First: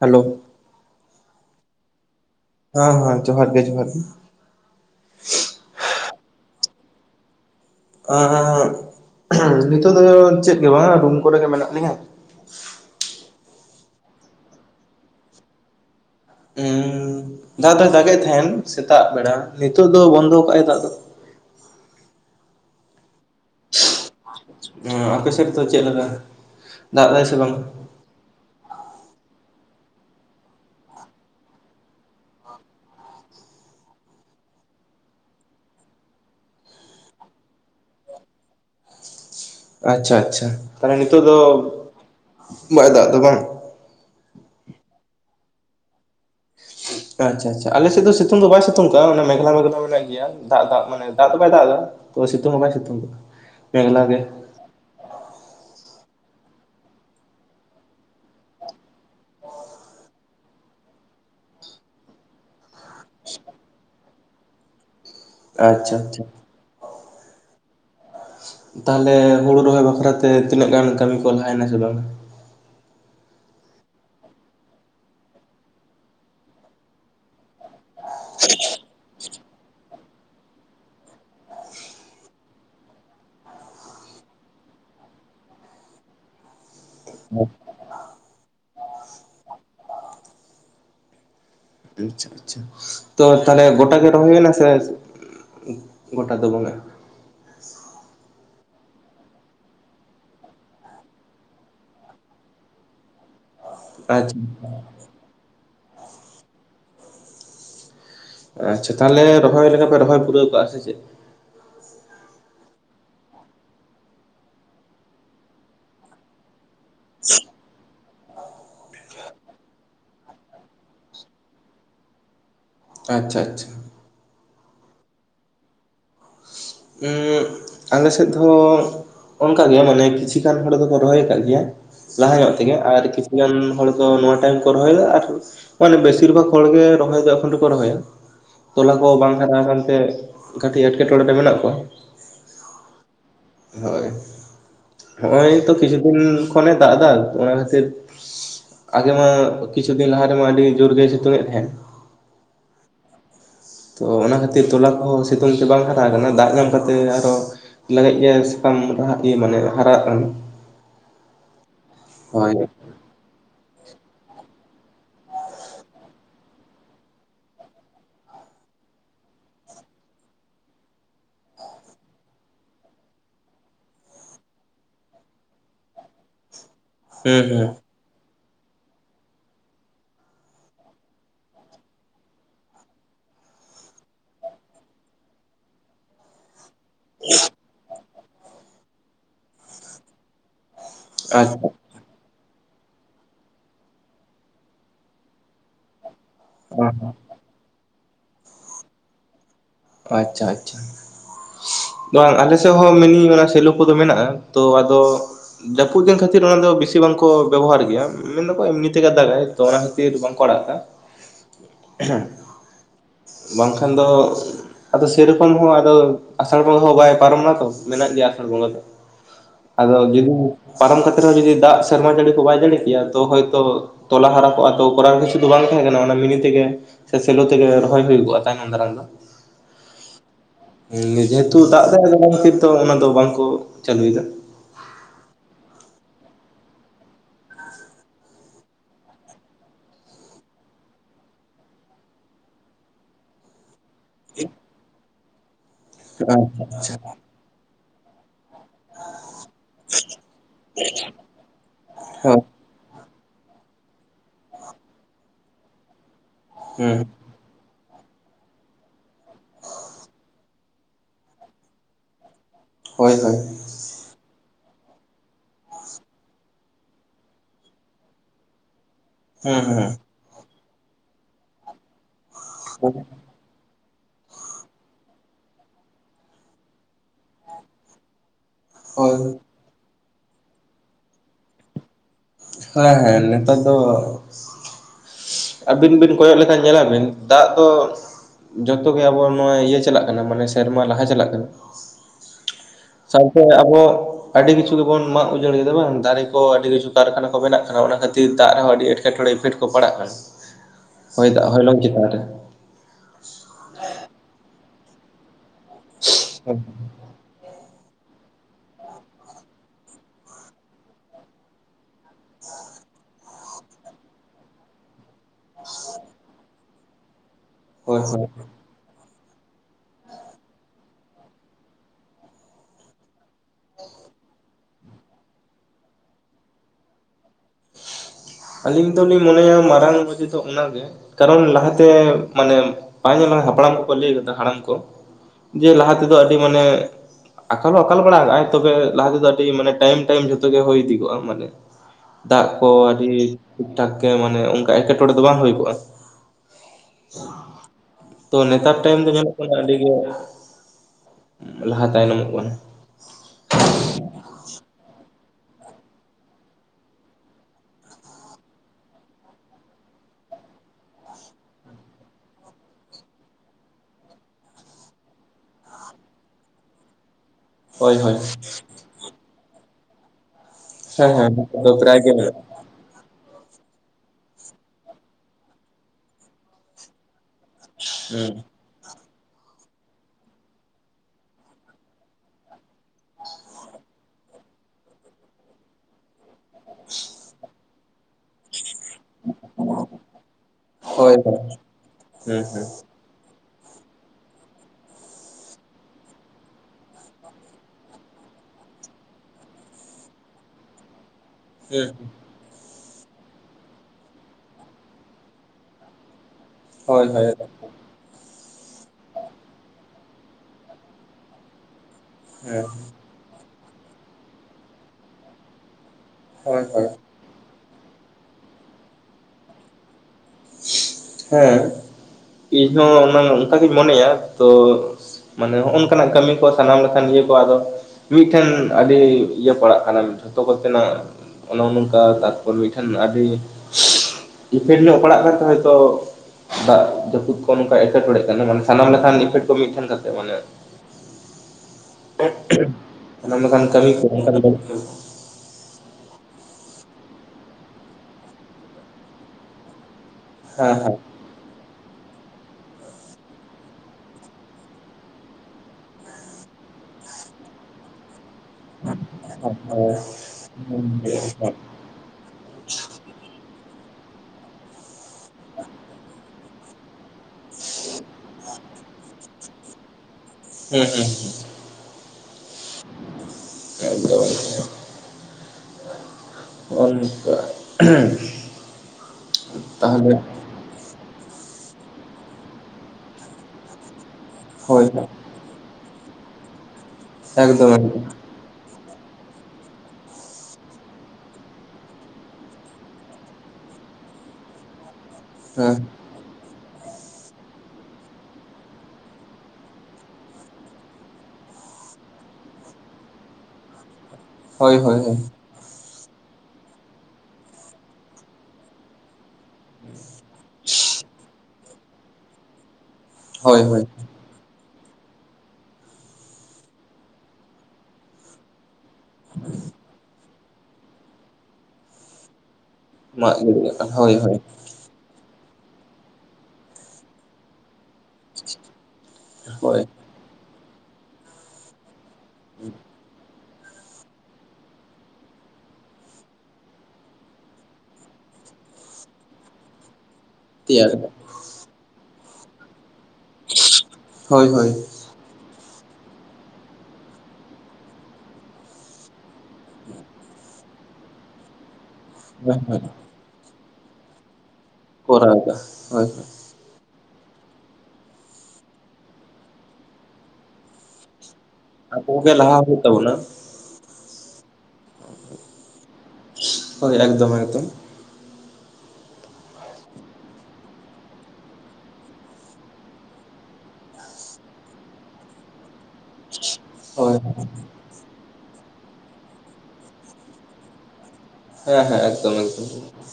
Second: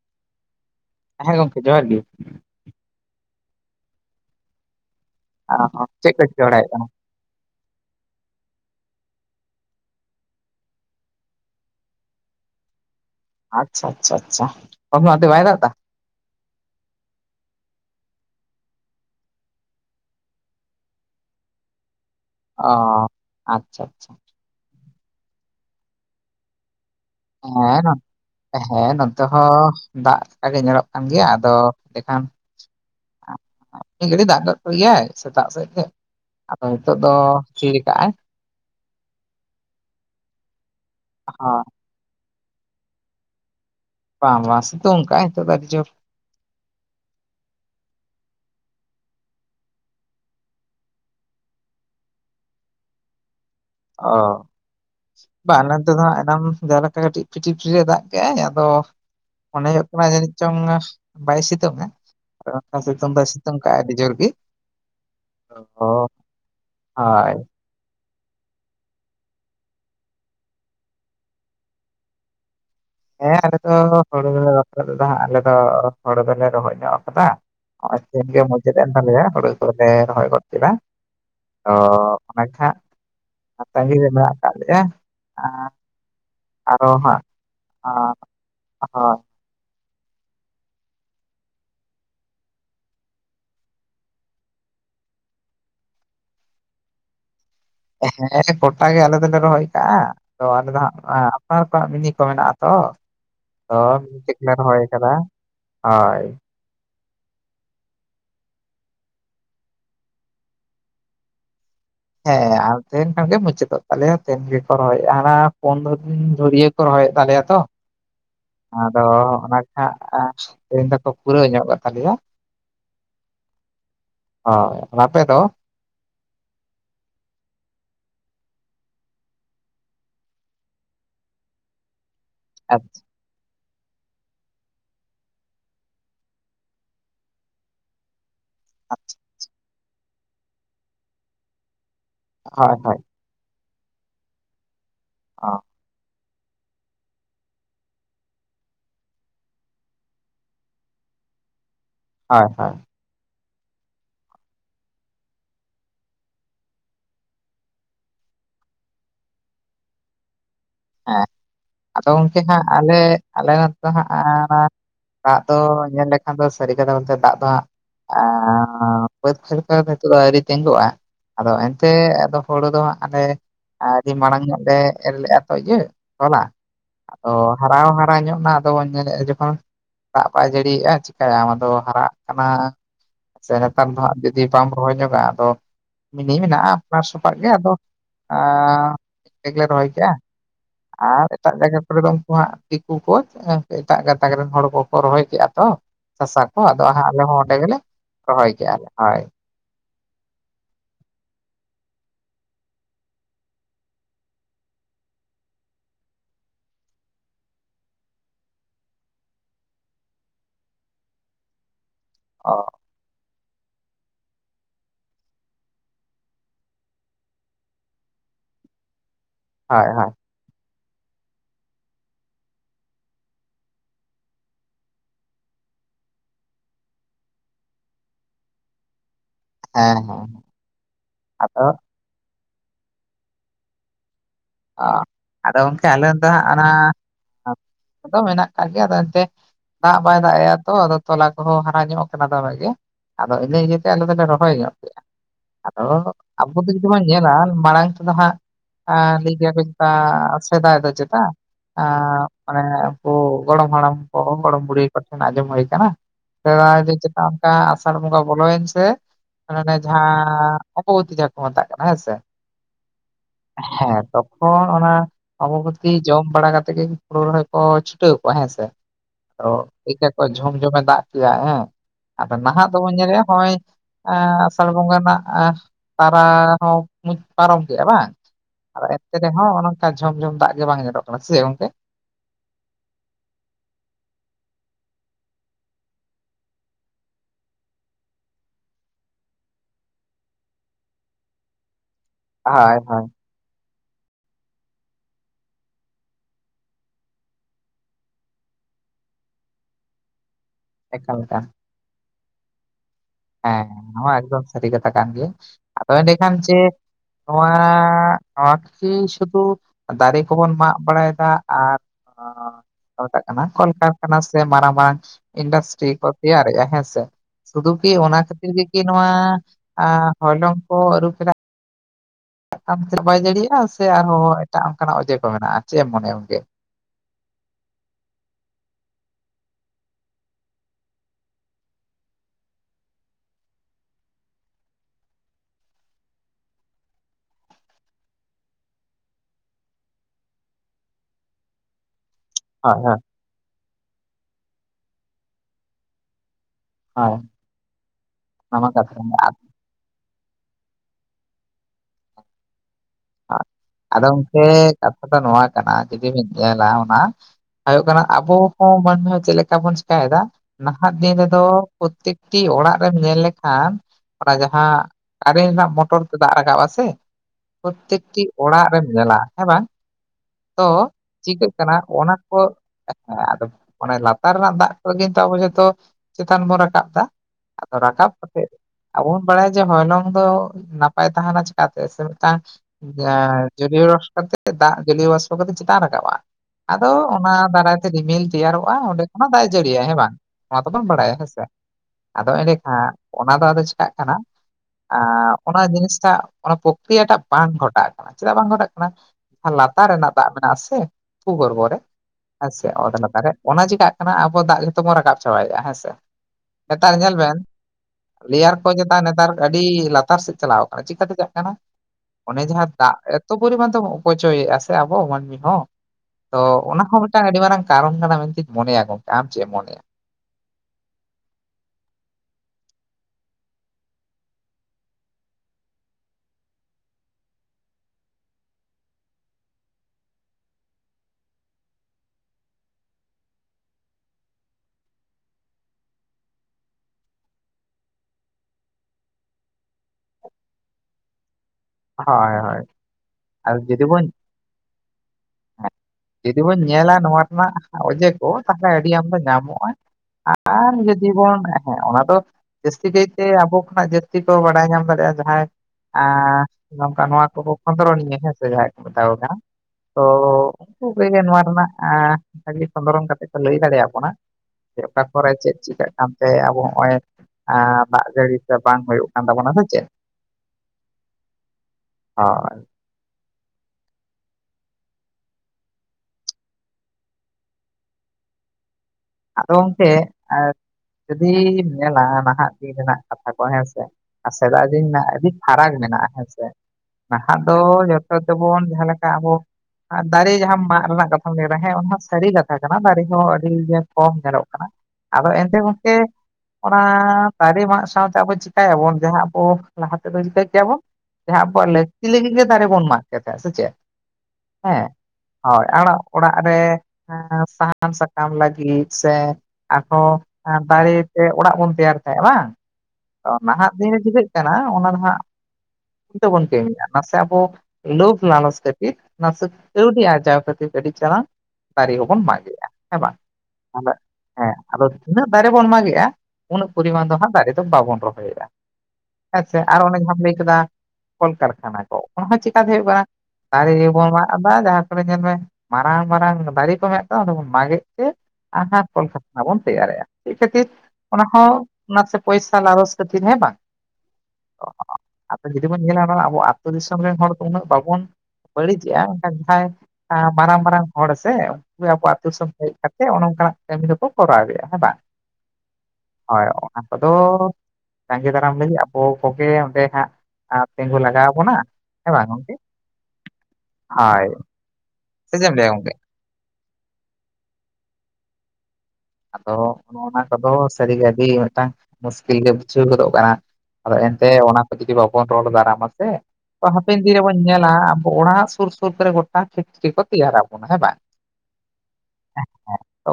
Hello ᱦᱚᱭ ᱜᱚᱢᱠᱮ ᱡᱚᱦᱟᱨ ᱜᱮ, ᱦᱮᱸ ᱦᱮᱸ ᱡᱚᱦᱟᱨ ᱜᱮ ᱡᱚᱦᱟᱨ ᱜᱮ, ᱚ ᱪᱮᱫ ᱠᱚ ᱪᱤᱠᱟᱹ ᱵᱟᱲᱟ ᱦᱩᱭᱩᱜ ᱠᱟᱱᱟ ᱱᱤᱛᱚᱜ ᱫᱚ ᱪᱮᱫ ᱜᱮ ᱵᱟᱝ-ᱟ ᱨᱩᱢ ᱠᱚᱨᱮᱜ ᱢᱮᱱᱟᱜ ᱞᱤᱧᱟᱹ ᱟᱪᱪᱷᱟ ᱟᱪᱪᱷᱟ ᱟᱪᱪᱷᱟ ᱜᱳᱢᱠᱮ ᱚᱱᱛᱮ ᱵᱟᱭ ᱵᱟᱭ ᱫᱟᱜ ᱮᱫᱟ, ᱫᱟᱜ ᱫᱚᱭ ᱫᱟᱜᱮᱫ ᱛᱟᱦᱮᱸᱱ ᱥᱮᱛᱟᱜ ᱵᱮᱲᱟ ᱱᱤᱛᱚᱜ ᱫᱚ ᱵᱚᱱᱫᱚ ᱠᱟᱜ-ᱟᱭ ᱫᱟᱜ ᱫᱚ, ᱚ ᱟᱪᱪᱷᱟ ᱟᱪᱪᱷᱟ ᱟᱯᱮ ᱥᱮᱫ ᱫᱚ ᱪᱮᱫ ᱞᱮᱠᱟ? ᱫᱟᱜ ᱫᱟᱭ ᱥᱮ ᱦᱮ ᱵᱟᱝ ᱦᱮᱸ ᱱᱚᱛᱮ ᱦᱚᱸ ᱫᱟᱜ ᱜᱮ ᱧᱮᱞᱚᱜ ᱠᱟᱱ ᱜᱮᱭᱟ ᱟᱫᱚ ᱮᱸᱰᱮᱠᱷᱟᱱ, ᱢᱤᱫ ᱜᱷᱟᱹᱲᱤᱡ ᱫᱟᱜ ᱜᱚᱫ ᱠᱮᱫ ᱜᱮᱭᱟᱭ ᱥᱮᱛᱟᱜ ᱥᱮᱫ ᱜᱮ, ᱟᱫᱚ ᱱᱤᱛᱳᱜ ᱫᱚ ᱛᱷᱤᱨ ᱠᱟᱜᱼᱟᱭ, ᱟᱪᱪᱷᱟ ᱟᱪᱪᱷᱟ ᱛᱟᱦᱚᱞᱮ ᱱᱤᱛᱚᱜ ᱫᱚ ᱦᱳᱭ ᱵᱟᱭ ᱫᱟᱜ ᱮᱫᱟ ᱵᱟᱝ? ᱵᱟᱝ ᱵᱟᱝ ᱥᱤᱛᱳᱝ ᱠᱟᱫ-ᱟᱭ ᱱᱤᱛ ᱫᱚ ᱟᱹᱰᱤ ᱡᱳᱨ, ᱟᱪᱪᱷᱟ ᱟᱪᱪᱷᱟ ᱟᱞᱮ ᱥᱮᱫ ᱫᱚ ᱥᱤᱛᱩᱝ ᱫᱚ ᱵᱟᱭ ᱥᱤᱛᱩᱝ ᱠᱟᱜᱼᱟ ᱢᱮᱜᱷᱟᱞᱟ ᱢᱮᱜᱷᱞᱟ ᱢᱮᱱᱟᱜ ᱜᱮᱭᱟ ᱫᱟᱜ ᱫᱟᱜ ᱢᱟᱱᱮ ᱫᱟᱜ ᱫᱚ ᱵᱟᱭ ᱫᱟᱜ ᱮᱫᱟ, ᱛᱚ ᱥᱤᱛᱩᱝ ᱦᱚᱸ ᱵᱟᱭ ᱥᱤᱛᱩᱝ ᱞᱮᱫ, ᱚ ᱵᱟᱝ ᱱᱚᱱᱛᱮ ᱫᱚ ᱦᱟᱸᱜ ᱮᱱᱟᱝ ᱡᱟᱦᱟᱸ ᱞᱮᱠᱟ ᱠᱟᱹᱴᱤᱡ ᱯᱷᱤᱴᱤᱨ ᱯᱷᱤᱴᱤᱨ-ᱮ ᱫᱟᱜ ᱠᱮᱫ ᱠᱮᱫᱟᱭ ᱟᱫᱚ, ᱢᱚᱱᱮ ᱦᱳᱭᱳᱜ ᱠᱟᱱᱟ ᱡᱟᱱᱡ ᱪᱚᱝ ᱵᱟᱭ ᱥᱤᱛᱳᱝᱼᱟ, ᱟᱨ ᱚᱱᱠᱟ ᱥᱤᱛᱩᱝ ᱫᱚᱭ ᱥᱤᱛᱩᱝ ᱠᱟᱜ-ᱟᱭ ᱟᱹᱰᱤ ᱡᱳᱨ ᱜᱤ, ᱦᱚ ᱟᱪᱪᱷᱟ ᱟᱪᱪᱷᱟ ᱦᱚᱭ, ᱛᱟᱦᱚᱞᱮ ᱦᱩᱲᱩ ᱨᱚᱦᱚᱭ ᱵᱟᱠᱷᱨᱟ ᱛᱮ ᱛᱤᱱᱟᱹᱜ ᱜᱟᱱ ᱠᱟᱹᱢᱤ ᱠᱚ ᱞᱟᱦᱟᱭᱮᱱᱟ ᱥᱮ ᱵᱟᱝ? ᱦᱮᱸ ᱟᱞᱮ ᱫᱚ ᱦᱳᱲᱳ ᱫᱚ ᱱᱤᱛᱳᱜ ᱫᱚ ᱦᱟᱸᱜ ᱟᱞᱮ ᱫᱚ ᱦᱳᱲᱳ ᱫᱚᱞᱮ ᱨᱚᱦᱚᱭ ᱧᱚᱜ ᱠᱟᱫᱟ, ᱱᱚᱜ-ᱚᱭ ᱛᱮᱦᱮᱧ ᱜᱮ ᱢᱩᱪᱟᱹᱫ ᱮᱱ ᱛᱟᱞᱮᱭᱟ ᱦᱳᱲᱳ ᱠᱚᱞᱮ ᱢᱩᱪᱟᱹᱫ ᱜᱚᱫ ᱠᱮᱫ-ᱟ᱾ ᱛᱚ ᱚᱱᱟᱜᱮ ᱦᱟᱸᱜ ᱛᱟᱺᱜᱤ ᱨᱮ ᱢᱮᱱᱟᱜ ᱟᱠᱟᱫ ᱞᱮᱭᱟ ᱟᱨ, ᱟᱨᱚ ᱦᱟᱸᱜ, ᱚ ᱟ ᱟᱪᱪᱷᱟ ᱟᱪᱪᱷᱟ ᱛᱚ ᱛᱟᱦᱞᱮ ᱜᱚᱴᱟ ᱜᱮ ᱨᱚᱦᱚᱭ ᱦᱩᱭ ᱮᱱᱟ ᱥᱮ ᱜᱚᱴᱟ ᱫᱚ ᱵᱟᱜ-ᱟ ᱾ ᱦᱮᱸ ᱜᱚᱴᱟ ᱜᱮ ᱟᱞᱮ ᱫᱚᱞᱮ ᱨᱚᱦᱚᱭ ᱠᱟᱜᱼᱟ, ᱛᱚ ᱟᱞᱮ ᱫᱚ ᱦᱟᱸᱜ ᱟᱯᱱᱟᱨ ᱠᱚᱣᱟᱜ ᱢᱤᱱᱤ ᱠᱚ ᱢᱮᱱᱟᱜᱼᱟ ᱛᱚ ᱨᱚᱦᱚᱭ ᱫᱚ ᱟᱪᱪᱷᱟ ᱴᱷᱤᱠ ᱞᱮ ᱨᱚᱦᱚᱭ ᱟᱠᱟᱫᱟ ᱦᱳᱭ ᱟᱪᱪᱷᱟ ᱛᱟᱦᱚᱞᱮ ᱨᱚᱦᱚᱭ ᱞᱮᱠᱟ ᱯᱮ ᱨᱚᱦᱚᱭ ᱯᱩᱨᱟᱹᱣ ᱠᱟᱜᱼᱟ ᱥᱮ ᱪᱮᱫ ᱦᱮᱸ ᱟᱨ ᱛᱮᱦᱮᱱ ᱠᱷᱟᱱ ᱜᱮ ᱢᱩᱪᱟᱹᱫᱚᱜ ᱛᱟᱞᱮᱭᱟ ᱛᱮᱦᱮᱱ ᱜᱮᱠᱚ ᱨᱚᱦᱚᱭᱮᱜᱼᱟ ᱦᱟᱱᱟ ᱯᱚᱱᱨᱚ ᱫᱤᱱ ᱫᱷᱩᱨᱭᱟᱹ ᱨᱚᱦᱚᱭᱮᱫ ᱛᱟᱞᱮᱭᱟ ᱛᱚ ᱟᱫᱚ ᱚᱱᱟ ᱜᱮ ᱦᱟᱜ ᱛᱮᱦᱮᱧ ᱫᱚᱠᱚ ᱯᱩᱨᱟᱹᱣ ᱧᱚᱜ ᱟᱠᱟᱫ ᱛᱟᱞᱮᱭᱟ ᱟᱪᱪᱷᱟ ᱟᱪᱪᱷᱟ ᱦᱳᱭ ᱟᱯᱮ ᱫᱚ ᱦᱩᱸ ᱟᱞᱮ ᱥᱮᱫ ᱫᱚ ᱚᱱᱠᱟᱜᱮ ᱢᱟᱱᱮ ᱠᱤᱪᱷᱤ ᱜᱟᱱ ᱦᱚᱲ ᱫᱚᱠᱚ ᱨᱚᱦᱚᱭ ᱠᱟᱱ ᱜᱮᱭᱟ ᱞᱟᱦᱟ ᱧᱚᱜ ᱛᱮᱜᱮ ᱟᱨ ᱠᱤᱪᱷᱤ ᱡᱚᱱ ᱦᱚᱲ ᱫᱚ ᱱᱚᱣᱟ ᱴᱟᱭᱤᱢ ᱠᱚ ᱨᱚᱦᱚᱭ ᱮᱫᱟ ᱟᱨ ᱢᱟᱱᱮ ᱵᱮᱥᱤᱨ ᱵᱷᱟᱜ ᱦᱚᱲ ᱜᱮ ᱨᱚᱦᱚᱭ ᱫᱚ ᱮᱠᱷᱚᱱ ᱴᱚᱠᱚ ᱨᱚᱦᱚᱭᱟ ᱛᱚᱞᱟ ᱠᱚ ᱵᱟᱝ ᱦᱟᱨᱟ ᱟᱠᱟᱱ ᱛᱮ ᱠᱟᱹᱴᱤᱡ ᱮᱴᱠᱮᱴᱚᱬᱮ ᱨᱮ ᱢᱮᱱᱟᱜ ᱠᱚᱣᱟ ᱦᱳᱭ ᱦᱳᱭ ᱦᱳᱭ ᱚ ᱱᱚᱜᱼᱚᱭ ᱛᱚ ᱠᱤᱪᱷᱩ ᱫᱤᱱ ᱠᱷᱚᱱᱮ ᱫᱟᱜ ᱮᱫᱟ ᱚᱱᱟ ᱠᱷᱟᱹᱛᱤᱨ ᱟᱜᱮ ᱢᱟ ᱠᱤᱪᱷᱩ ᱫᱤᱱ ᱞᱟᱦᱟᱨᱮᱢᱟ ᱟᱹᱰᱤ ᱡᱳᱨᱜᱮᱭ ᱥᱤᱛᱩᱝ ᱮᱫ ᱛᱟᱦᱮᱸᱱ ᱦᱳᱭ ᱦᱳᱭ ᱛᱚ ᱚᱱᱟ ᱠᱷᱟᱹᱛᱤᱨ ᱛᱚᱞᱟ ᱠᱚᱦᱚᱸ ᱥᱤᱛᱩᱝ ᱛᱮ ᱵᱟᱝ ᱦᱟᱨᱟ ᱠᱟᱱᱟ ᱫᱟᱜ ᱧᱟᱢ ᱠᱟᱛᱮ ᱟᱨᱚ ᱞᱮᱜᱮᱡ ᱜᱮ ᱥᱟᱠᱟᱢ ᱞᱟᱦᱟᱜ ᱢᱟᱱᱮ ᱦᱟᱨᱟᱜ ᱠᱟᱱᱟ ᱦᱮᱸ ᱟᱫᱚ ᱜᱚᱢᱠᱮ ᱦᱳᱭ ᱦᱟᱸᱜ ᱟᱞᱮ ᱟᱞᱮ ᱱᱚᱛᱮ ᱫᱚ ᱦᱟᱸᱜ ᱫᱟᱜ ᱫᱚ ᱧᱮᱞ ᱞᱮᱠᱷᱟᱱ ᱫᱚ ᱥᱟᱹᱨᱤ ᱠᱟᱛᱷᱟ ᱵᱚᱞᱛᱮ ᱫᱟᱜ ᱫᱚ ᱦᱟᱸᱜ ᱵᱟᱹᱛ ᱠᱷᱮᱛ ᱠᱚ ᱨᱮᱫᱚ ᱦᱤᱛᱚᱜ ᱫᱚ ᱟᱹᱣᱨᱤ ᱛᱤᱸᱜᱩᱜᱼᱟ ᱟᱫᱚ ᱮᱱᱛᱮ ᱟᱫᱚ ᱦᱩᱲᱩ ᱫᱚ ᱦᱟᱸᱜ ᱟᱞᱮ ᱟᱹᱰᱤ ᱢᱟᱲᱟᱝ ᱧᱚᱜ ᱞᱮ ᱮᱨ ᱞᱮᱜᱼᱟ ᱤᱭᱟᱹ ᱦᱚᱞᱟ ᱟᱫᱚ ᱦᱩᱸ ᱦᱩᱸ ᱦᱟᱨᱟ ᱦᱚ ᱦᱟᱨᱟ ᱧᱚᱜ ᱱᱟ ᱟᱫᱚ ᱵᱚᱱ ᱧᱮᱞᱮᱫᱼᱟ ᱡᱚᱠᱷᱚᱱ ᱫᱟᱜ ᱵᱟᱭ ᱡᱟᱹᱲᱤᱭᱮᱜᱼᱟ ᱪᱤᱠᱟᱭᱟᱢ ᱟᱫᱚ ᱦᱟᱨᱟᱜ ᱠᱟᱱᱟ ᱥᱮ ᱱᱮᱛᱟᱨ ᱫᱚ ᱦᱟᱜ ᱡᱩᱫᱤ ᱵᱟᱢ ᱨᱚᱦᱚᱭ ᱧᱚᱜᱟᱜᱼᱟ ᱟᱫᱚ ᱢᱤᱱᱤ ᱢᱮᱱᱟᱜᱼᱟ ᱚᱯᱟᱨ ᱫᱚᱥᱟᱨ ᱜᱮ ᱟᱫᱚ ᱢᱤᱫ ᱜᱮᱞᱮ ᱨᱚᱦᱚᱭ ᱠᱮᱜᱼᱟ ᱟᱨ ᱮᱴᱟᱜ ᱟᱪᱪᱷᱟ ᱡᱟᱭᱜᱟ ᱛᱟᱨᱯᱚᱨ ᱫᱚ ᱩᱱᱠᱩ ᱦᱟᱸᱜ ᱫᱤᱠᱩ ᱠᱚ ᱮᱴᱟᱜ ᱜᱟᱛᱟᱠ ᱨᱮᱱ ᱦᱚᱲ ᱠᱚᱠᱚ ᱨᱚᱦᱚᱭ ᱠᱮᱜᱼᱟ ᱛᱚ ᱥᱟᱥᱟ ᱟᱫᱚ ᱟᱞᱮ ᱦᱚᱸ ᱚᱸᱰᱮ ᱜᱮᱞᱮ ᱨᱚᱦᱚᱭ ᱠᱮᱜ-ᱟ ᱦᱳᱭ ᱟᱪᱪᱷᱟ ᱟᱪᱪᱷᱟ ᱵᱟᱝ ᱟᱞᱮ ᱥᱮᱫ ᱦᱚᱸ ᱢᱤᱱᱤ ᱚᱱᱟ ᱥᱮᱞᱚ ᱠᱚᱫᱚ ᱢᱮᱱᱟᱜᱼᱟ ᱛᱚ ᱟᱫᱚ ᱡᱟᱹᱯᱩᱫ ᱫᱤᱱ ᱠᱷᱟᱹᱛᱤᱨ ᱚᱱᱟ ᱫᱚ ᱵᱤᱥᱤ ᱵᱟᱝᱠᱚ ᱵᱮᱵᱚᱦᱟᱨ ᱜᱮᱭᱟ ᱫᱚ ᱵᱟᱝ ᱮᱢᱱᱤ ᱛᱮᱜᱮ ᱫᱟᱜᱟᱭ ᱛᱚ ᱚᱱᱟ ᱠᱷᱟᱹᱛᱤᱨ ᱵᱟᱝ ᱠᱚ ᱟᱲᱟᱜ ᱠᱟᱫᱟ ᱦᱮᱸ ᱚ ᱵᱟᱝᱠᱷᱟᱱ ᱫᱚ ᱟᱫᱚ ᱥᱮᱨᱚᱠᱚᱢ ᱦᱚᱸ ᱟᱫᱚ ᱟᱥᱟᱲ ᱵᱚᱸᱜᱟ ᱦᱚᱸ ᱵᱟᱭ ᱯᱟᱨᱚᱢ ᱱᱟ ᱛᱚ ᱢᱮᱱᱟᱜ ᱜᱮᱭᱟ ᱟᱥᱟᱲ ᱵᱚᱸᱜᱟ ᱫᱚ ᱦᱳᱭ ᱟᱫᱚ ᱦᱳᱭ ᱡᱩᱫᱤ ᱯᱟᱨᱚᱢ ᱠᱟᱛᱮᱫ ᱨᱮᱦᱚᱸ ᱡᱩᱫᱤ ᱫᱟᱜ ᱥᱮᱨᱢᱟ ᱡᱟᱹᱲᱤ ᱠᱚ ᱵᱟᱭ ᱡᱟᱹᱲᱤ ᱠᱮᱭᱟ ᱛᱚ ᱦᱚᱭᱛᱳ ᱛᱚᱞᱟ ᱦᱟᱨᱟ ᱠᱚᱜᱼᱟ ᱛᱚ ᱠᱚᱨᱟᱨ ᱠᱤᱪᱷᱩ ᱫᱚ ᱵᱟᱝ ᱛᱟᱦᱮᱸ ᱠᱟᱱᱟ ᱚᱱᱟ ᱢᱤᱱᱤ ᱛᱮᱜᱮ ᱥᱮ ᱥᱮᱞᱚ ᱛᱮᱜᱮ ᱨᱚᱦᱚᱭ ᱦᱩᱭ ᱠᱚᱜᱼᱟ ᱛᱟᱭᱱᱚᱢ ᱫᱟᱨᱟᱢ ᱫᱚ ᱦᱮᱸ ᱦᱮᱸ ᱱᱤᱡᱮᱛᱩ ᱟᱫᱚ ᱫᱟᱜ ᱫᱟᱭ [unintelligible] ᱠᱷᱟᱛᱤᱨ ᱫᱚ ᱚᱱᱟ ᱫᱚ ᱵᱟᱝᱠᱚ ᱪᱟᱹᱞᱩᱭᱮᱫᱟ ᱚ ᱟᱫᱚ ᱜᱚᱢᱠᱮ ᱟᱞᱮ ᱫᱚ ᱦᱟᱸᱜ ᱚᱱᱟ ᱫᱚ ᱢᱮᱱᱟᱜ ᱠᱟᱜ ᱜᱮᱭᱟ ᱟᱫᱚ ᱮᱱᱛᱮᱫ ᱫᱟᱜ ᱵᱟᱭ ᱫᱟᱜ ᱮᱜᱼᱟ ᱛᱚ ᱟᱫᱚ ᱛᱚᱞᱟ ᱠᱚᱦᱚᱸ ᱦᱟᱨᱟ ᱧᱚᱜ ᱠᱟᱱᱟ ᱫᱚᱢᱮ ᱜᱮ ᱟᱫᱚ ᱤᱱᱟᱹ ᱤᱭᱟᱹ ᱟᱞᱮ ᱫᱚᱞᱮ ᱨᱚᱦᱚᱭ ᱧᱚᱜ ᱠᱮᱜᱼᱟ ᱟᱫᱚ ᱟᱪᱪᱷᱟ ᱟᱵᱚ ᱫᱚ ᱡᱩᱫᱤ ᱵᱚᱱ ᱧᱮᱞᱟ ᱢᱟᱲᱟᱝ ᱛᱮᱫᱚ ᱦᱟᱸᱜ ᱞᱟᱹᱭ ᱜᱮᱭᱟ ᱠᱚ ᱪᱮᱛᱟ ᱥᱮᱫᱟᱭ ᱫᱚ ᱪᱮᱛᱟ ᱟᱪᱪᱷᱟ ᱦᱳᱭ ᱢᱟᱱᱮ ᱜᱚᱲᱚᱢ ᱦᱟᱲᱟᱢ ᱠᱚ ᱜᱚᱲᱚᱢ ᱵᱩᱲᱦᱤ ᱠᱚ ᱴᱷᱮᱱ ᱟᱸᱡᱚᱢ ᱦᱩᱭ ᱠᱟᱱᱟ ᱥᱮᱫᱟᱭ ᱫᱚ ᱦᱩᱸ ᱪᱮᱛᱟ ᱟ ᱟᱥᱟᱲ ᱵᱚᱸᱜᱟ ᱵᱚᱞᱚᱭᱮᱱ ᱥᱮ ᱚᱱᱮ ᱡᱟᱦᱟᱸ ᱚᱢᱵᱚᱵᱚᱛᱤ ᱡᱟᱦᱟᱸ ᱠᱚ ᱢᱮᱛᱟᱜ ᱠᱟᱱᱟ ᱦᱮᱸᱥᱮ ᱦᱳᱭ ᱦᱳᱭ ᱦᱮᱸ ᱛᱚ ᱠᱷ ᱚᱱᱟ ᱟᱵᱚᱯᱛᱤ ᱡᱚᱢ ᱵᱟᱲᱟ ᱠᱟᱛᱮ ᱜᱮ ᱦᱩᱲᱩ ᱨᱦᱚᱭ ᱠᱚ ᱪᱷᱩᱴᱟᱹᱣ ᱠᱚᱣᱟ ᱦᱮᱸ ᱥᱮ ᱟᱫᱚ ᱦᱩᱸ ᱦᱩᱸ ᱴᱤᱠ ᱠᱚ ᱡᱷᱩᱢ ᱡᱷᱚᱢᱮ ᱫᱟᱜ ᱠᱮᱭᱟ ᱦᱮᱸ ᱟᱫᱚ ᱱᱟᱦᱟᱜ ᱫᱚᱵᱚᱱ ᱧᱮᱞᱮᱜᱼᱟ ᱱᱚᱜᱼᱚᱭ ᱟᱥᱟᱲ ᱵᱚᱸᱜᱟ ᱨᱮᱱᱟᱜ ᱛᱟᱨᱟ ᱦᱚᱸ ᱢᱚᱡᱽ ᱯᱟᱨᱚᱢ ᱜᱮᱭᱟ ᱵᱟᱝ ᱨᱮ ᱦᱚᱸ ᱦᱳᱭ ᱱᱚ ᱚᱱ ᱱᱚᱚᱱᱠᱟ ᱡᱚᱢ ᱡᱷᱚᱢ ᱫᱟᱜ ᱜᱮ ᱵᱟᱝ ᱧᱮᱞᱚᱜ ᱠᱟᱱᱟ ᱥᱮ ᱜᱚᱝᱠᱮ᱾ ᱦᱮᱸ ᱦᱮᱸ ᱱᱮᱛᱟᱨ ᱫᱚ ᱟᱹᱵᱤᱱ ᱵᱤᱱ ᱠᱚᱭᱚᱜ ᱞᱮᱠᱷᱟᱱ ᱧᱮᱞᱟᱵᱤᱱ ᱫᱟᱜ ᱫᱚ ᱡᱚᱛᱚᱜᱮ ᱟᱵᱚ ᱱᱚᱣᱟ ᱤᱭᱟᱹ ᱪᱟᱞᱟᱜ ᱠᱟᱱᱟ ᱢᱟᱱᱮ ᱥᱮᱨᱢᱟ ᱞᱟᱦᱟ ᱪᱟᱞᱟᱜ ᱠᱟᱱᱟ᱾ ᱦᱚᱭ ᱦᱚᱭ ᱜᱚᱝᱠᱮ ᱟᱵᱚ ᱟᱹᱰᱤ ᱠᱤᱪᱷᱩ ᱜᱮᱵᱚᱱ ᱢᱟᱜ ᱩᱡᱟᱹᱲ ᱠᱮᱫᱟ ᱵᱟᱝ ᱫᱟᱨᱮ ᱠᱚ ᱟᱹᱰᱤ ᱠᱤᱪᱷᱩ ᱠᱟᱨᱠᱷᱟᱱᱟ ᱠᱚ ᱵᱮᱱᱟᱜ ᱠᱟᱱᱟ ᱚᱱᱟ ᱠᱷᱟᱹᱛᱤᱨ ᱫᱟᱜ ᱨᱮᱦ ᱟᱹᱰᱤ ᱮᱴᱠᱮᱴᱬᱮ ᱤᱯᱷᱮᱠᱴ ᱠᱚ ᱯᱟᱲᱟᱜ ᱠᱟᱱᱟ ᱮᱠᱟᱞ ᱦᱚᱭ ᱮᱠᱟᱞ ᱫᱟᱜ ᱦᱚᱭᱞᱚᱝ ᱪᱮᱛᱟᱱ ᱨᱮ ᱦᱮᱸ ᱱᱚᱣᱟ ᱮᱠᱫᱚᱢ ᱥᱟᱹᱨᱤ ᱠᱟᱛᱷᱟ ᱠᱟᱱ ᱜᱮᱭᱟ ᱟᱫᱚ ᱮᱸᱰᱮᱠᱷᱟᱱ ᱡᱮ ᱱᱚᱣᱟ ᱱᱚᱣᱟ ᱠᱤ ᱥᱩᱫᱷᱩ ᱫᱟᱨᱮ ᱠᱚᱵᱚᱱ ᱢᱟᱜ ᱵᱟᱲᱟᱭ ᱮᱫᱟ ᱟᱨ ᱴᱟᱜ ᱠᱟᱱᱟ ᱠᱚᱞᱠᱟᱨᱠᱷᱟᱱᱟ ᱥᱮ ᱢᱟᱨᱟᱝ ᱢᱟᱨᱟᱝ ᱤᱱᱰᱟᱥᱴᱨᱤ ᱠᱚ ᱛᱮᱭᱟᱨᱮᱜᱼᱟ ᱦᱮᱸᱥᱮ ᱥᱩᱫᱷᱩ ᱠᱤ ᱦᱳᱭ ᱚᱱᱟ ᱦᱳᱭ ᱠᱷᱟᱹᱛᱤᱨ ᱜᱮ- ᱤ ᱱᱚᱣᱟ ᱦᱚᱞᱚᱝ ᱠᱚ ᱟᱹᱨᱩ ᱠᱮᱫᱟ ᱛᱮ ᱵᱟᱭ ᱡᱟᱲᱤᱭᱟᱜᱼᱟ ᱥᱮ ᱟᱨᱦᱚᱸ ᱮᱴᱟᱜ ᱚᱱᱠᱟᱱᱟᱜ ᱚᱡᱮ ᱠᱚ ᱢᱮᱱᱟᱜᱼᱟ ᱪᱮᱫ ᱮᱢ ᱢᱚᱱᱮᱭᱟ ᱜᱚᱝᱠᱮ? ᱟᱹᱞᱤᱧ ᱫᱚᱞᱤᱧ ᱢᱚᱱᱮᱭᱟ ᱢᱟᱨᱟᱝ ᱵᱟᱡᱤ ᱫᱚ ᱚᱱᱟᱜ ᱜᱮ᱾ ᱠᱟᱨᱚᱱ ᱞᱟᱦᱟᱛᱮ ᱢᱟᱱᱮ ᱵᱟᱭ ᱧᱮᱞ ᱞᱮ ᱦᱟᱯᱲᱟᱢ ᱠᱚ ᱠᱚ ᱞᱟᱹᱭ ᱟᱠᱟᱫᱟ ᱦᱟᱲᱟᱢ ᱠᱚ ᱡᱮ ᱞᱟᱦᱟ ᱛᱮᱫᱚ ᱟᱹᱰᱤ ᱢᱟᱱᱮ ᱟᱠᱟᱞ ᱦᱚᱸ ᱟᱠᱟᱞ ᱵᱟᱲᱟ-ᱟᱭ ᱛᱚᱵᱮ ᱞᱟᱦᱟ ᱛᱮᱫᱚ ᱟᱹᱰᱤ ᱴᱟᱭᱤᱢ ᱴᱟᱭᱤ ᱡᱚᱛᱚ ᱜᱮ ᱦ ᱦᱩᱭ ᱤᱫᱤᱜᱼᱟ ᱢᱟᱱᱮ- ᱫᱟᱜ ᱠᱚ ᱦᱳᱭ ᱦᱳᱭ ᱟᱹᱰᱤ ᱴᱷᱤᱠ ᱴᱷᱟᱠ ᱜᱮ ᱢᱟᱱᱮ ᱚᱱᱠᱟ ᱮᱸᱴᱠᱮᱴᱚᱲᱮ ᱫᱚ ᱵᱟᱝ ᱦᱩᱭ ᱠᱚᱜᱼᱟ᱾ ᱦᱳᱭ ᱛᱚ ᱚᱱᱟ ᱢᱟ ᱱᱮᱛᱟᱨ ᱠᱟᱛᱷᱟ ᱴᱟᱭᱢ ᱠᱟᱱ ᱫᱚ ᱜᱮ ᱧᱮᱞᱚᱜ ᱠᱟᱱᱟ ᱟᱹᱰᱤᱜᱮ ᱞᱟᱦᱟ ᱛᱟᱭᱱᱚᱢᱚᱜ ᱠᱟᱱᱟ᱾ ᱟᱫᱚ ᱜᱚᱝᱠᱮ ᱠᱟᱛᱷᱟ ᱫᱚ ᱱᱚᱣᱟ ᱠᱟᱱᱟ ᱡᱩᱫᱤ ᱵᱱ ᱧᱮᱞᱟ ᱚᱱᱟ ᱦᱩᱭᱩᱜ ᱠᱟᱱᱟ ᱟᱵᱚ ᱦᱚᱸ ᱢᱚᱱᱮ ᱪᱮᱫ ᱞᱮᱠᱟ ᱵᱚᱱ ᱪᱮᱠᱟᱭᱮᱫᱟ ᱱᱟᱦᱟᱜ ᱫᱤᱱ ᱨᱮᱫᱚ ᱯᱨᱚᱛᱮᱠᱴᱤ ᱚᱲᱟᱜ ᱨᱮᱢ ᱧᱮᱞ ᱞᱮᱠᱷᱟᱱ ᱚᱱᱟ ᱡᱟᱦᱟᱸ ᱠᱟᱨᱮᱱᱴ ᱨᱮᱱᱟᱜ ᱢᱚᱴᱚᱨ ᱛᱮ ᱫᱟᱜ ᱨᱟᱠᱟᱵ ᱟ ᱥᱮ ᱦᱳᱭ ᱦᱳᱭ ᱯᱨᱚᱛᱮᱠᱴᱤ ᱚᱲᱟᱜ ᱨᱮᱢ ᱧᱮᱞᱟ ᱦᱮᱸ ᱵᱟᱝ ᱛᱚ ᱦᱮᱸ ᱦᱮᱸ ᱪᱤᱠᱟᱹᱜ ᱱᱚᱛᱮ ᱫᱚ ᱠᱟᱱᱟ ᱯᱨᱟᱭ ᱜᱮ ᱚᱱᱟ ᱠᱚ ᱢᱮᱱᱟᱜᱼᱟ ᱦᱮᱸ ᱟᱫᱚ ᱚᱱᱮ ᱞᱟᱛᱟᱨ ᱨᱮᱱᱟᱜ ᱫᱟᱜ ᱠᱚᱫᱚ ᱠᱤᱱᱛᱩ ᱟᱵᱚ ᱡᱚᱛᱚ ᱪᱮᱛᱟᱱ ᱵᱚᱱ ᱨᱟᱠᱟᱵ ᱮᱫᱟ ᱟᱫᱚ ᱨᱟᱠᱟᱵ ᱦᱩᱸ ᱠᱟᱛᱮᱫ ᱟᱵᱚ ᱵᱚᱱ ᱵᱟᱲᱟᱭᱟ ᱡᱮ ᱦᱚᱭᱞᱚᱝ ᱫᱚ ᱱᱟᱯᱟᱭ ᱛᱟᱦᱮᱱᱟ ᱪᱤᱠᱟᱛᱮ ᱥᱮ ᱡᱚᱞᱤᱭ ᱵᱟᱥᱯᱳ ᱠᱟᱛᱮ ᱫᱟᱜ ᱡᱚᱞᱤᱭᱩ ᱵᱟᱥᱯᱚ ᱠᱟᱛᱮ ᱪᱮᱛᱟᱱ ᱨᱟᱠᱟᱵᱟᱼᱟ ᱟᱫᱚ ᱚᱱᱟ ᱫᱟᱨᱟᱭ ᱛᱮ ᱨᱤᱢᱮᱞ ᱛᱮᱭᱟᱨᱚᱜᱼᱟ ᱚᱸᱰᱮ ᱠᱷᱱᱟᱜ ᱫᱟᱜ ᱮ ᱡᱟᱹᱲᱤᱭᱟᱭ ᱦᱮᱸ ᱵᱟᱝ ᱱᱚᱣᱟ ᱫᱚᱵᱚᱱ ᱵᱟᱲᱟᱭᱟ ᱦᱳᱭ ᱦᱳᱭ ᱦᱮᱸᱥᱮ ᱟᱫᱚ ᱦᱩᱸ ᱦᱩᱸ ᱮᱸᱰᱮ ᱦᱩᱸ ᱠᱷᱟᱱ ᱚᱱᱟ ᱫᱚ ᱟᱫᱚ ᱪᱤᱠᱟᱜ ᱠᱟᱱᱟ ᱚᱱᱟ ᱡᱤᱱᱤᱥᱴᱟᱜ ᱚᱱᱟ ᱨᱤᱭᱟᱴᱟᱜ ᱵᱟᱝ ᱜᱷᱚᱴᱟᱜ ᱠᱟᱱᱟ ᱪᱮᱫᱟᱜ ᱵᱟᱝ ᱜᱷᱚᱴᱟᱜ ᱠᱟᱱᱟ ᱡᱟᱦᱟᱸ ᱞᱟᱛᱟᱨ ᱨᱮᱱᱟᱜ ᱫᱟᱜ ᱢᱮᱱᱟᱜᱥᱮ ᱩ ᱜᱚᱨᱵᱚ ᱨᱮ ᱦᱮᱸ ᱥᱮ ᱫᱚᱛᱟ ᱨᱮ ᱚᱱᱟ ᱪᱮᱤᱠᱟᱜ ᱠᱟᱱᱟ ᱟᱵᱚ ᱫᱟᱜ ᱡᱚᱛᱚ ᱵᱚᱱ ᱨᱟᱠᱟᱵ ᱪᱟᱵᱟᱭᱮᱫᱼᱟ ᱦᱮᱸ ᱥᱮ ᱱᱮᱛᱟᱨ ᱨᱮ ᱦᱳᱭ ᱧᱮᱞ ᱦᱳᱭ ᱵᱮᱱ ᱞᱮᱭᱟᱨ ᱠᱚ ᱪᱮᱛᱟᱱ ᱱᱮᱛᱟᱨ ᱟᱹᱰᱤ ᱞᱟᱛᱟᱨ ᱥᱮᱫ ᱪᱟᱞᱟᱣ ᱟᱠᱟᱱᱟ ᱪᱤᱠᱟᱹᱠᱟᱛᱮ ᱪᱟᱜ ᱠᱟᱱᱟ ᱚᱱᱮ ᱦᱮᱸ ᱡᱟᱦᱟᱸ ᱫᱟᱜ ᱮᱛᱚ ᱯᱚᱨᱤᱢᱟᱱ ᱛᱮ ᱚᱯᱚᱪᱚᱭᱮᱫᱼᱟ ᱥᱮ ᱟᱵᱚ ᱢᱟᱹᱱᱢᱤ ᱦᱚᱸ ᱛᱚ ᱦᱳᱭ ᱚᱱᱟ ᱦᱳᱭ ᱦᱚᱸ ᱟᱹᱰᱤ ᱢᱟᱨᱟᱝ ᱠᱟᱨᱚᱱ ᱠᱟᱱᱟ ᱢᱮᱱ ᱢᱮᱭᱟ ᱜᱚᱢᱠᱮᱢ ᱪᱮᱫ ᱮᱢ ᱢᱚᱱᱮᱭᱟ? ᱦᱮᱸ ᱤᱧ ᱦᱚ ᱚᱱᱟ ᱚᱱᱠᱟᱜᱤᱧ ᱢᱚᱱᱮᱭᱟ ᱛᱚ ᱢᱟᱱᱮ ᱱᱚᱜᱼ ᱱᱚᱝᱠᱟᱱᱟᱜ ᱠᱟᱹᱢᱤ ᱠᱚ ᱥᱟᱱᱟᱢ ᱞᱮᱠᱟᱱ ᱤᱭᱟᱹ ᱠᱚ ᱟᱫᱚ ᱢᱤᱫᱴᱷᱮᱱ ᱟᱹᱰᱤ ᱤᱭᱟᱹ ᱯᱟᱲᱟᱜ ᱠᱟᱱᱟ ᱡᱷᱚᱛᱚ ᱠᱚᱛᱮ ᱱᱟᱜ ᱚᱱᱮ ᱱᱚᱝᱠᱟ ᱛᱟᱨᱯᱚᱨ ᱢᱤᱫᱴᱮᱱ ᱟᱹᱰᱤ ᱤᱯᱷᱮᱠᱴ ᱧᱚᱜ ᱯᱟᱲᱟᱜ ᱠᱟᱱ ᱛᱟᱦᱮᱸ ᱛᱚ ᱫᱟᱜ ᱡᱟᱹᱯᱩᱫ ᱠᱚ ᱱᱚᱝᱠᱟ ᱮᱴᱠᱮᱴᱚᱲᱮᱜ ᱠᱟᱱᱟ ᱢᱟᱱᱮ ᱥᱟᱱᱟᱢ ᱞᱮᱠᱟᱱ ᱤᱯᱷᱮᱠᱴ ᱠᱚ ᱢᱤᱫᱴᱮᱱ ᱠᱟᱛᱮ ᱢᱟᱱᱮ᱾ ᱪᱮᱫ ᱦᱚᱸ ᱵᱟᱝ ᱟᱸᱡᱚᱢᱚᱜ ᱠᱟᱱᱟ ᱠᱷᱟᱱ ᱠᱟᱹᱢᱤ ᱠᱚ ᱦᱮᱸᱻ ᱡᱩᱫᱤ ᱵᱚᱱ ᱧᱮᱞᱟ ᱱᱚᱣᱟ ᱨᱮᱱᱟᱜ ᱚᱡᱮ ᱠᱚ ᱛᱟᱦᱚᱞᱮ ᱟᱹᱰᱤ ᱟᱢ ᱫᱚ ᱧᱟᱢᱚᱜᱼᱟ ᱟᱨ ᱟᱨ ᱡᱚᱫᱤ ᱵᱚᱱ ᱦᱮᱸ ᱚᱱᱟ ᱫᱚ ᱡᱟᱹᱥᱛᱤ ᱠᱟᱭᱛᱮ ᱟᱵᱚ ᱠᱷᱚᱱᱟᱜ ᱡᱟᱹᱥᱛᱤ ᱠᱚ ᱵᱟᱲᱟᱭ ᱧᱟᱢ ᱫᱟᱲᱮᱭᱟᱜᱼᱟ ᱡᱟᱦᱟᱸᱭ ᱟᱨ ᱱᱚᱝᱠᱟ ᱱᱚᱣᱟ ᱠᱚᱵ ᱠᱷᱚᱸᱫᱽᱨᱚᱱ ᱜᱮᱭᱟ ᱦᱮᱸ ᱡᱟᱦᱟᱸ ᱠᱚ ᱢᱮᱛᱟᱣ ᱠᱟᱱᱟ ᱛᱚ ᱩᱱᱠᱩ ᱠᱚᱜᱮ ᱱᱚᱣᱟ ᱨᱮᱱᱟᱜ ᱵᱷᱟᱹᱜᱮ ᱠᱷᱚᱸᱫᱨᱚᱱ ᱠᱟᱛᱮ ᱠᱚ ᱞᱟᱹᱭ ᱫᱟᱲᱮᱭᱟᱵᱚᱱᱟ ᱡᱮ ᱚᱠᱟ ᱠᱚᱨᱮ ᱪᱮᱫ ᱪᱤᱠᱟᱹᱜ ᱠᱟᱱᱛᱮ ᱟᱵᱚ ᱱᱚᱜᱼᱚᱭ ᱫᱟᱜ ᱡᱟᱹᱲᱤ ᱥᱮ ᱵᱟᱝ ᱦᱩᱭᱩᱜ ᱠᱟᱱ ᱛᱟᱵᱚᱱᱟ ᱥᱮ ᱪᱮᱫ ᱦᱮᱸᱻᱦᱮᱸ ᱦᱚᱭ ᱮᱠᱫᱚᱢ ᱚᱱᱠᱟ ᱟᱫᱚ ᱜᱚᱢᱠᱮ ᱛᱟᱦᱚᱞᱮ ᱡᱩᱫᱤᱢ ᱧᱮᱞᱟ ᱱᱟᱦᱟᱜ ᱫᱤᱱ ᱨᱮᱱᱟᱜ ᱠᱟᱛᱷᱟ ᱠᱚ ᱦᱮᱸᱥᱮ ᱟᱨ ᱥᱮᱫᱟᱭ ᱦᱳᱭ ᱫᱤᱱ ᱮᱠᱫᱚᱢ ᱢᱮᱱᱟᱜᱼᱟ ᱟᱹᱰᱤ ᱯᱷᱟᱨᱟᱠ ᱢᱮᱱᱟᱜᱼᱟ ᱦᱮᱸ ᱥᱮ ᱱᱟᱦᱟᱜ ᱫᱚ ᱮᱠᱫᱚᱢ ᱡᱚᱛᱚ ᱛᱮᱵᱚᱱ ᱡᱟᱦᱟᱸ ᱞᱮᱠᱟ ᱟᱵᱚ ᱟᱨ ᱫᱟᱨᱮ ᱡᱟᱦᱟᱸ ᱢᱟᱜ ᱨᱮᱱᱟᱜ ᱠᱟᱛᱷᱟᱢ ᱞᱟᱹᱭ ᱮᱫᱟ ᱦᱮᱸ ᱚᱱᱟ ᱥᱟᱹᱨᱤ ᱠᱟᱛᱷᱟ ᱠᱟᱱᱟ ᱫᱟᱨᱮ ᱦᱚᱸ ᱟᱹᱰᱤ ᱡᱮ ᱠᱚᱢ ᱧᱮᱞᱚᱜ ᱠᱟᱱᱟ ᱟᱫᱚ ᱮᱱᱛᱮ ᱦᱮᱸ ᱜᱚᱝᱠᱮ ᱚᱱᱟ ᱫᱟᱨᱮ ᱢᱟᱜ ᱥᱟᱶᱛᱮ ᱟᱵᱚ ᱪᱤᱠᱟᱭᱟᱵᱚᱱ ᱡᱟᱦᱟᱸ ᱟᱵᱚ ᱞᱟᱦᱟ ᱛᱮᱫᱚ ᱪᱤᱠᱟᱹᱭ ᱠᱮᱭᱟᱵᱚᱱ ᱡᱟᱦᱟᱸ ᱟᱵᱚᱣᱟᱜ ᱞᱟᱠᱛᱤ ᱞᱟᱜᱤᱫ ᱜᱮ ᱫᱟᱨᱮ ᱵᱚᱱ ᱢᱟᱜ ᱠᱮᱫᱟ ᱥᱮ ᱪᱮᱫ ᱦᱚᱭ-ᱦᱚᱭ, ᱦᱚᱭ ᱦᱚᱭ ᱟᱲᱟᱜ ᱚᱲᱟᱜ ᱨᱮ ᱥᱟᱦᱟᱱ ᱥᱟᱠᱟᱢ ᱞᱟᱹᱜᱤᱫ ᱥᱮ ᱟᱨᱦᱚᱸ ᱫᱟᱨᱮ ᱛᱮ ᱚᱲᱟᱜ ᱵᱚᱱ ᱛᱮᱭᱟᱨ ᱛᱟᱦᱮᱸᱜᱼᱟ ᱵᱟᱝ ᱚ ᱦᱳᱭ ᱱᱟᱦᱟᱜ ᱦᱳᱭ ᱫᱤᱱ ᱠᱟᱱᱟ ᱚᱱᱟ ᱫᱚᱦᱟᱸᱜ ᱠᱟᱹᱢᱤᱭᱟ ᱚᱱᱟ ᱥᱮ ᱟᱵᱚ ᱞᱚᱵᱷ ᱞᱟᱞᱚᱪ ᱛᱮ ᱱᱟᱥᱮ ᱠᱟᱹᱣᱰᱤ ᱟᱨᱡᱟᱣ ᱠᱷᱟᱹᱛᱤᱨ ᱠᱟᱴᱤᱡ ᱪᱟᱞᱟᱝ ᱫᱟᱨᱮ ᱦᱚᱸᱵᱚᱱ ᱢᱟᱜ ᱮᱫᱟ ᱦᱮᱸ ᱵᱟᱝ ᱟᱫᱚ ᱦᱚᱭ-ᱦᱚᱭ ᱦᱮᱸ ᱟᱫᱚ ᱛᱤᱱᱟᱹᱜ ᱫᱟᱨᱮ ᱵᱚᱱ ᱢᱟᱜᱮᱫᱼᱟ ᱩᱱᱟᱹᱜ ᱯᱚᱨᱤᱢᱟᱱ ᱫᱚ ᱦᱟᱸᱜ ᱫᱟᱨᱮ ᱫᱚ ᱵᱟᱵᱚᱱ ᱨᱚᱦᱚᱭᱮᱫᱼᱟ᱾ ᱦᱮᱥᱮ ᱟᱨ ᱦᱳᱭ ᱚᱱᱮ ᱡᱟᱦᱟᱸᱢ ᱞᱟᱹᱭ ᱠᱮᱫᱟ ᱠᱚᱞᱠᱟᱨᱠᱷᱟᱱᱟ ᱠᱚ ᱚᱱᱟ ᱦᱚᱸ ᱪᱤᱠᱟᱛᱮ ᱦᱩᱭᱩᱜ ᱠᱟᱱᱟ ᱫᱟᱨᱮ ᱜᱮᱵᱚᱱ ᱢᱟᱜ ᱮᱫᱟ ᱡᱟᱦᱟᱸ ᱠᱚᱨᱮ ᱧᱮᱞ ᱢᱮ ᱢᱟᱨᱟᱝ-ᱢᱟᱨᱟᱝ ᱫᱟᱨᱮ ᱠᱚ ᱢᱮᱫ ᱟᱠᱟᱫᱟ ᱚᱸᱰᱮ ᱵᱚᱱ ᱢᱟᱜᱮᱫ ᱛᱮ ᱟᱨᱦᱚᱸ ᱠᱚᱞᱠᱟᱨᱠᱷᱟᱱᱟ ᱵᱚᱱ ᱛᱮᱭᱟᱨᱮᱜᱼᱟ ᱪᱮᱫ ᱠᱷᱟᱹᱛᱤᱨ ᱛᱮᱭᱟᱨ ᱮᱫᱟ ᱚᱱᱟ ᱦᱚᱸ ᱱᱟᱥᱮ ᱯᱚᱭᱥᱟ ᱞᱟᱞᱚᱪ ᱛᱮ ᱠᱷᱟᱛᱤᱨ ᱦᱮ ᱵᱟᱝ ᱦᱳᱭ ᱦᱳᱭ ᱟᱵᱚ ᱡᱩᱫᱤ ᱵᱚᱱ ᱧᱮᱞᱟ ᱟᱵᱚ ᱟᱹᱛᱩ ᱫᱤᱥᱚᱢ ᱨᱮᱱ ᱦᱚᱲ ᱫᱚ ᱩᱱᱟᱹᱜ ᱵᱟᱵᱚᱱ ᱵᱟᱹᱲᱤᱡᱮᱜᱼᱟ ᱮᱠᱷᱟᱱ ᱡᱟᱦᱟᱸᱭ ᱢᱟᱨᱟᱝ-ᱢᱟᱨᱟᱝ ᱦᱚᱲ ᱥᱮ ᱩᱱᱠᱩ ᱟᱵᱚᱣᱟᱜ ᱫᱤᱥᱚᱢ ᱦᱮᱡ ᱠᱟᱛᱮ ᱚᱱᱮ ᱚᱱᱠᱟᱱᱟᱜ ᱠᱟᱹᱢᱤ ᱫᱚᱠᱚ ᱠᱚᱨᱟᱣᱮᱫᱼᱟ ᱦᱮᱸ ᱵᱟᱝ ᱠᱚᱨᱟᱣᱮᱫᱟ ᱦᱳᱭ-ᱦᱳᱭ ᱦᱚᱭ ᱚᱱᱟ ᱠᱚ ᱫᱚ ᱡᱟᱸᱜᱮ ᱫᱟᱨᱟᱢ ᱞᱟᱹᱜᱤᱫ ᱟᱵᱚ ᱠᱚᱜᱮ ᱚᱸᱰᱮ ᱦᱟᱸᱜ ᱛᱤᱸᱜᱩ ᱞᱟᱜᱟᱣ ᱟᱵᱚᱱᱟ᱾ ᱟᱵᱚ ᱜᱮ ᱞᱟᱦᱟ ᱦᱩᱭᱩᱜ ᱛᱟᱵᱚᱱᱟ᱾ ᱦᱚᱭ ᱥᱮ ᱪᱮᱫ ᱮᱢ ᱞᱟ. ᱭᱟ ᱜᱚᱢᱠᱮ ᱦᱳᱭ ᱮᱠᱫᱚᱢ ᱮᱠᱫᱚᱢ ᱟᱫᱚᱦᱟᱸᱜ ᱚᱱᱟ ᱠᱚᱫᱚ ᱥᱟᱹᱨᱤᱜᱮ ᱟᱹᱰᱤ ᱢᱤᱫᱴᱟᱝ ᱢᱩᱥᱠᱤᱞ ᱜᱮ ᱵᱩᱡᱷᱟᱹᱣ ᱜᱚᱫᱚᱜ ᱠᱟᱱᱟ᱾ ᱟᱫᱚ ᱮᱱᱛᱮ ᱚᱱᱟ ᱠᱚ ᱡᱩᱫᱤ ᱵᱟᱵᱚᱱ ᱨᱚᱲ ᱫᱟᱨᱟᱢᱟ ᱥᱮ ᱛᱚ ᱦᱟᱯᱮᱱ ᱫᱤᱱ ᱦᱳᱭ ᱨᱮᱵᱚᱱ ᱦᱳᱭ ᱧᱮᱞᱟ ᱟᱵᱚ ᱚᱲᱟᱜ ᱥᱩᱨ-ᱥᱩᱨ ᱠᱚᱨᱮ ᱜᱚᱴᱟ ᱯᱷᱮᱠᱴᱨᱤ ᱠᱚ ᱛᱮᱭᱟᱨᱟᱵᱚᱱᱟ ᱦᱮᱸ ᱵᱟᱝ ᱦᱮᱸᱻ ᱦᱮᱸᱻ ᱮᱠᱫᱚᱢ-ᱮᱠᱫᱚᱢ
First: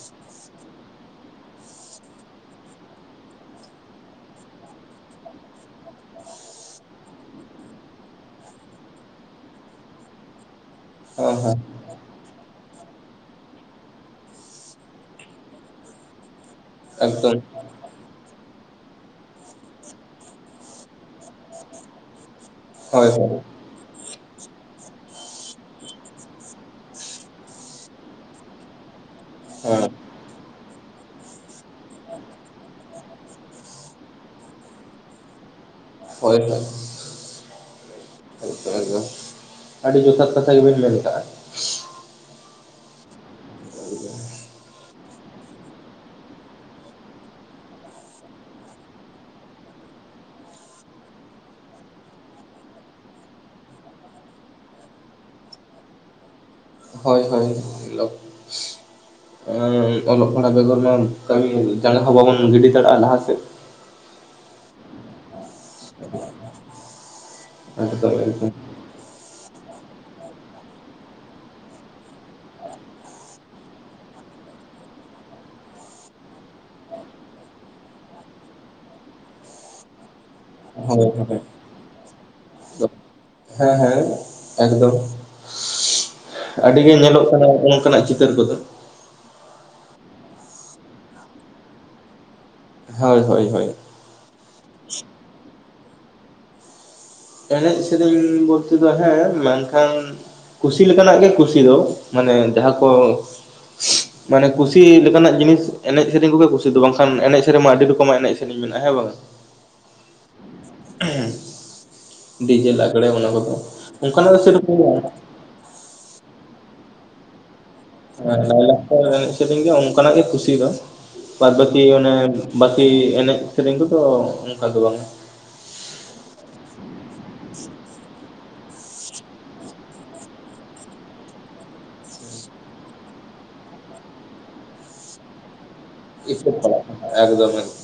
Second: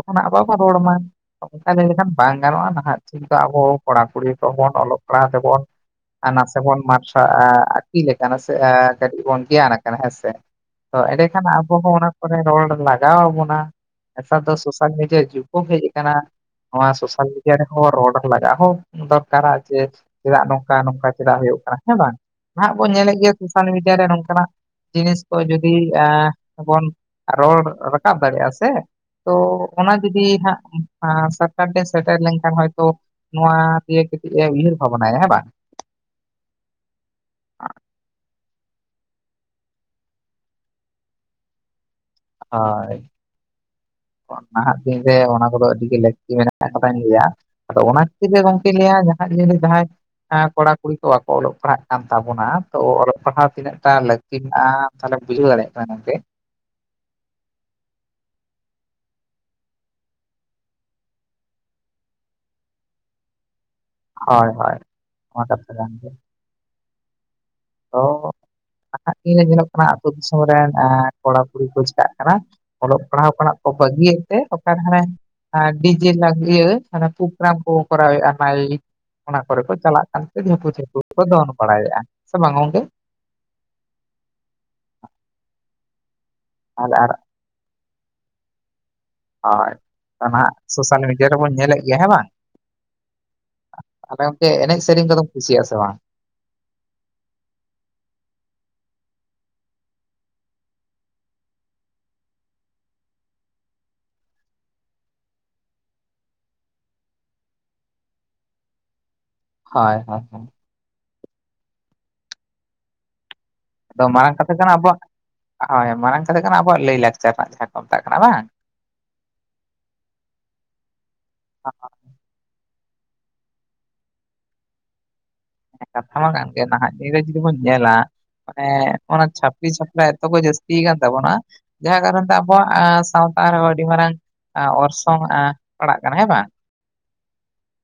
ᱚᱱᱟ ᱵᱟᱵᱚ ᱨᱚᱲ ᱢᱟ ᱚᱱᱠᱟ ᱞᱟ. ᱭ ᱞᱮᱠᱷᱟᱱ ᱵᱟᱝ ᱜᱟᱱᱚᱜᱼᱟ ᱱᱟᱦᱟᱜ ᱴᱷᱤᱠ ᱫᱚ ᱟᱵᱚ ᱠᱚᱲᱟ-ᱠᱩᱲᱤ ᱠᱚᱵᱚᱱ ᱚᱞᱚᱜ ᱯᱟᱲᱦᱟᱜ ᱛᱮᱵᱚᱱ ᱱᱟᱥᱮ ᱵᱚᱱ ᱢᱟᱨᱥᱟᱞ ᱟᱹᱠᱤᱞ ᱥᱮ ᱠᱟᱹᱴᱤᱡ ᱵᱚᱱ ᱜᱮᱭᱟᱱ ᱟᱠᱟᱱᱟ ᱦᱮᱸᱥᱮ ᱛᱚ ᱦᱮᱸ ᱮᱸᱰᱮᱠᱷᱟᱱ ᱦᱮᱸ ᱟᱵᱚ ᱦᱚᱸ ᱚᱱᱟ ᱠᱚᱨᱮ ᱨᱚᱲ ᱞᱟᱜᱟᱣ ᱵᱚᱱᱟ, ᱱᱮᱛᱟᱨ ᱫᱚ ᱥᱳᱥᱟᱞ ᱢᱤᱰᱤᱭᱟ ᱡᱩᱜᱽ ᱠᱚ ᱦᱮᱡ ᱟᱠᱟᱱᱟ ᱱᱚᱣᱟ ᱥᱳᱥᱟᱞ ᱮᱠᱫᱚᱢ ᱢᱤᱰᱤᱭᱟ ᱨᱮ ᱨᱚᱰ ᱞᱟᱜᱟᱜ ᱦᱚᱸ ᱫᱚᱨᱠᱟᱨᱟ ᱡᱮ ᱪᱮᱫᱟᱜ ᱱᱚᱝᱠᱟ ᱱᱚᱝᱠᱟ ᱪᱮᱫᱟᱜ ᱦᱩᱭᱩᱜ ᱠᱟᱱᱟ ᱦᱮᱸ ᱵᱟᱝ ᱱᱟᱦᱟᱜ ᱵᱚᱱ ᱦᱳᱭ ᱧᱮᱞᱮᱫ ᱦᱳᱭ ᱜᱮᱭᱟ ᱥᱳᱥᱟᱞ ᱢᱤᱰᱤᱭᱟ ᱨᱮ ᱱᱚᱝᱠᱟᱱᱟᱜ ᱡᱤᱱᱤᱥ ᱠᱚ ᱡᱩᱫᱤ ᱵᱚᱱ ᱨᱚᱲ ᱨᱟᱠᱟᱵ ᱫᱟᱲᱮᱭᱟᱜᱼᱟ ᱥᱮ ᱛᱚ ᱦᱮᱸ ᱚᱱᱟ ᱡᱩᱫᱤ ᱦᱟᱸᱜ ᱥᱟᱨᱠᱟᱨ ᱰᱮᱱ ᱥᱮᱴᱮᱨ ᱞᱮᱱᱠᱷᱟᱱ ᱦᱚᱭᱛᱳ ᱱᱚᱣᱟ ᱫᱤᱭᱮ ᱠᱟᱹᱴᱤᱡ ᱮ ᱩᱭᱦᱟᱹᱨ ᱵᱷᱟᱵᱽᱱᱟᱭᱟ ᱦᱮᱸ ᱵᱟᱝ ᱦᱳᱭ ᱦᱳᱭ [unintelligible] ᱟᱹᱰᱤ ᱡᱚᱛᱷᱟᱛ ᱠᱟᱛᱷᱟ ᱜᱮᱵᱮᱱ ᱢᱮᱱ ᱟᱠᱟᱜᱼᱟ᱾ ᱟᱭ ᱱᱟᱦᱟᱜ ᱫᱤᱱ ᱨᱮ ᱚᱱᱟ ᱠᱚᱫᱚ ᱟᱹᱰᱤᱜᱮ ᱞᱟᱹᱠᱛᱤ ᱢᱮᱱᱟᱜ ᱟᱠᱟᱫᱟᱧ ᱞᱟᱹᱭᱟ᱾ ᱟᱫᱚ ᱚᱱᱟ ᱠᱷᱟᱹᱛᱤᱨ ᱛᱮ ᱜᱚᱢᱠᱮ ᱞᱟᱹᱭᱟ ᱡᱟᱦᱟᱱᱟᱜ ᱡᱩᱫᱤ ᱡᱟᱦᱟᱸᱭ ᱦᱮᱸ ᱠᱚᱲᱟ ᱠᱩᱲᱤ ᱠᱚ ᱵᱟᱠᱚ ᱚᱞᱚᱜ ᱯᱟᱲᱦᱟᱜ ᱠᱟᱱ ᱛᱟᱵᱚᱱᱟ ᱛᱚ ᱚᱞᱚᱜ ᱯᱟᱲᱦᱟᱣ ᱛᱤᱱᱟᱹᱜ ᱴᱟ ᱞᱟᱹᱠᱛᱤ ᱛᱟᱦᱚᱞᱮᱢ ᱵᱩᱡᱷᱟᱹᱣ ᱫᱟᱲᱮᱭᱟᱜ ᱠᱟᱱᱟ ᱜᱚᱝᱠᱮ ᱦᱳᱭ ᱦᱳᱭ ᱚᱞᱚᱜ ᱟᱢ, ᱚᱞᱚᱜ ᱯᱟᱲᱦᱟᱜ ᱵᱮᱜᱚᱨ ᱢᱟ ᱠᱟᱹᱢᱤ ᱡᱟᱸᱜᱟ ᱦᱚᱸ ᱵᱟᱵᱚᱱ ᱜᱤᱰᱤ ᱫᱟᱲᱮᱭᱟᱜᱼᱟ ᱞᱟᱦᱟᱥᱮᱫ᱾ ᱦᱳᱭ ᱦᱳᱭ ᱚᱱᱟ ᱠᱟᱛᱷᱟ ᱠᱟᱱ ᱜᱮᱭᱟ᱾ ᱛᱚ ᱮᱠᱫᱚᱢ ᱮᱠᱫᱚᱢ ᱱᱟᱦᱟᱜ ᱫᱤᱱ ᱨᱮ ᱧᱮᱞᱚᱜ ᱠᱟᱱᱟ ᱟᱹᱛᱳ ᱫᱤᱥᱚᱢ ᱨᱮᱱ ᱠᱚᱲᱟ- ᱠᱩᱲᱤ ᱠᱚ ᱪᱤᱠᱟᱜ ᱠᱟᱱᱟ, ᱚᱞᱚᱜ ᱯᱟᱲᱦᱟᱣ ᱠᱚ ᱵᱟᱹᱜᱤᱭᱮᱫ ᱛᱮ ᱚᱠᱟ ᱨᱮ ᱦᱟᱱᱮ ᱟᱨ ᱰᱤᱡᱮ ᱞᱟᱜᱤᱭᱟᱹ ᱯᱨᱳᱜᱨᱟᱢ ᱠᱚ ᱠᱚᱨᱟᱣ ᱮᱜ-ᱟ [unintelligible] ᱚᱱᱟ ᱠᱚᱨᱮ ᱠᱚ ᱪᱟᱞᱟᱜ ᱠᱟᱱᱛᱮ ᱡᱷᱟᱹᱯᱩ ᱡᱷᱟᱹᱯᱩ ᱦᱳᱭ ᱠᱚ ᱦᱳᱭ ᱫᱚᱱ ᱵᱟᱲᱟᱭᱮᱫᱼᱟ, ᱥᱮ ᱵᱟᱝ ᱜᱚᱝᱠᱮ? ᱦᱮᱸ ᱦᱮᱸ ᱮᱠᱫᱚᱢ ᱟᱨ ᱟᱹᱰᱤᱜᱮ ᱧᱮᱞᱚᱜ ᱠᱟᱱᱟᱜ ᱚᱝᱠᱟᱱᱟᱜ ᱪᱤᱛᱟᱹᱨ ᱠᱚᱫᱚ᱾ ᱦᱳᱭ ᱱᱟᱦᱟᱜ ᱥᱳᱥᱟᱞ ᱢᱤᱰᱤᱭᱟ ᱨᱮᱵᱚᱱ ᱧᱮᱞᱮᱫ ᱜᱮᱭᱟ ᱦᱮᱸ ᱵᱟᱝ ᱦᱳᱭ ᱦᱳᱭ ᱦᱳᱭ ᱟᱫᱚ ᱜᱚᱝᱠᱮ ᱮᱱᱮᱡ ᱥᱮᱨᱮᱧ ᱠᱚᱫᱚᱢ ᱠᱩᱥᱤᱭᱟᱜ ᱥᱮ ᱵᱟᱝ? ᱮᱱᱮᱡ ᱥᱮᱨᱮᱧ ᱵᱚᱞᱛᱮ ᱫᱚ ᱦᱮᱸ ᱢᱮᱱᱠᱷᱟᱱ ᱠᱩᱥᱤ ᱞᱮᱠᱟᱱᱟᱜ ᱜᱮ ᱠᱩᱥᱤ ᱫᱚ ᱢᱟᱱᱮ ᱡᱟᱦᱟᱸ ᱠᱚ [inaudible] ᱢᱟᱱᱮ ᱠᱩᱥᱤ ᱞᱮᱠᱟᱱᱟᱜ ᱡᱤᱱᱤᱥ ᱮᱱᱮᱡ ᱥᱮᱨᱮᱧ ᱠᱚᱜᱮ ᱠᱩᱥᱤ ᱫᱚ ᱵᱟᱝᱠᱷᱟᱱ ᱮᱱᱮᱡ ᱥᱮᱨᱮᱧᱢᱟ ᱟᱹᱰᱤ ᱨᱚᱠᱚᱢᱟᱜ ᱮᱱᱮᱡ ᱥᱮᱨᱮᱧ ᱢᱮᱱᱟᱜᱼᱟ ᱾ ᱦᱮᱸ ᱵᱟᱝ? ᱦᱳᱭ ᱦᱳᱭ ᱰᱤᱡᱮ ᱞᱟᱜᱽᱲᱮ ᱚᱱᱟ ᱠᱚᱫᱚ ᱟᱫᱚ ᱚᱱᱠᱟᱱᱟᱜ ᱢᱟᱨᱟᱝ ᱫᱚ ᱠᱟᱛᱷᱟ ᱠᱟᱱᱟ ᱥᱮᱨᱚᱠᱚᱢ ᱫᱚ ᱟᱵᱚᱣᱟᱜ ᱵᱟᱝ᱾ ᱦᱳᱭ ᱢᱟᱨᱟᱝ ᱠᱟᱛᱷᱟ ᱦᱩᱭᱩᱜ ᱠᱟᱱᱟ ᱟᱵᱚᱣᱟᱜ ᱞᱟᱹᱭ ᱞᱟᱠᱪᱟᱨ ᱨᱮᱱᱟᱜ ᱡᱟᱦᱟᱸ ᱠᱚ ᱢᱮᱛᱟᱜ ᱠᱟᱱᱟ ᱦᱮᱸ ᱵᱟᱝ ᱞᱟᱭᱼᱞᱟᱠᱪᱟᱨ ᱮᱱᱮᱡ ᱥᱮᱨᱮᱧ ᱜᱮ ᱚᱱᱠᱟᱱᱟᱜ ᱜᱮ ᱠᱩᱥᱤ ᱫᱚ᱾ ᱵᱟᱫᱽ ᱵᱟᱠᱤ ᱚᱱᱮ ᱵᱟᱠᱤ ᱮᱱᱮᱡ ᱥᱮᱨᱮᱧ ᱠᱚᱫᱚ ᱚᱱᱠᱟ ᱫᱚ ᱵᱟᱝᱟ᱾ ᱦᱮᱸ ᱠᱟᱛᱷᱟ ᱦᱚᱸ ᱠᱟᱱ ᱜᱮᱭᱟ ᱱᱟᱦᱟᱜ ᱫᱤᱱ ᱨᱮ ᱡᱩᱫᱤ ᱵᱚᱱ ᱧᱮᱞᱟ, ᱢᱟᱱᱮ ᱚᱱᱟ ᱪᱷᱟᱯᱨᱤ ᱪᱷᱟᱯᱲᱟ ᱮᱛᱚ ᱠᱚ ᱡᱟᱹᱥᱛᱤ ᱟᱠᱟᱱ ᱛᱟᱵᱚᱱᱟ, ᱡᱟᱦᱟᱸ ᱠᱟᱨᱚᱱ ᱛᱮ ᱟᱵᱚᱣᱟᱜ ᱥᱟᱶᱛᱟ ᱨᱮᱦᱚᱸ ᱟᱹᱰᱤ ᱢᱟᱨᱟᱝ ᱚᱨᱥᱚᱝ ᱮ ᱮᱥᱚᱵ ᱪᱟᱞᱟᱜ ᱠᱟᱱᱟ ᱮᱠᱫᱚᱢ ᱮᱠᱫᱚᱢ᱾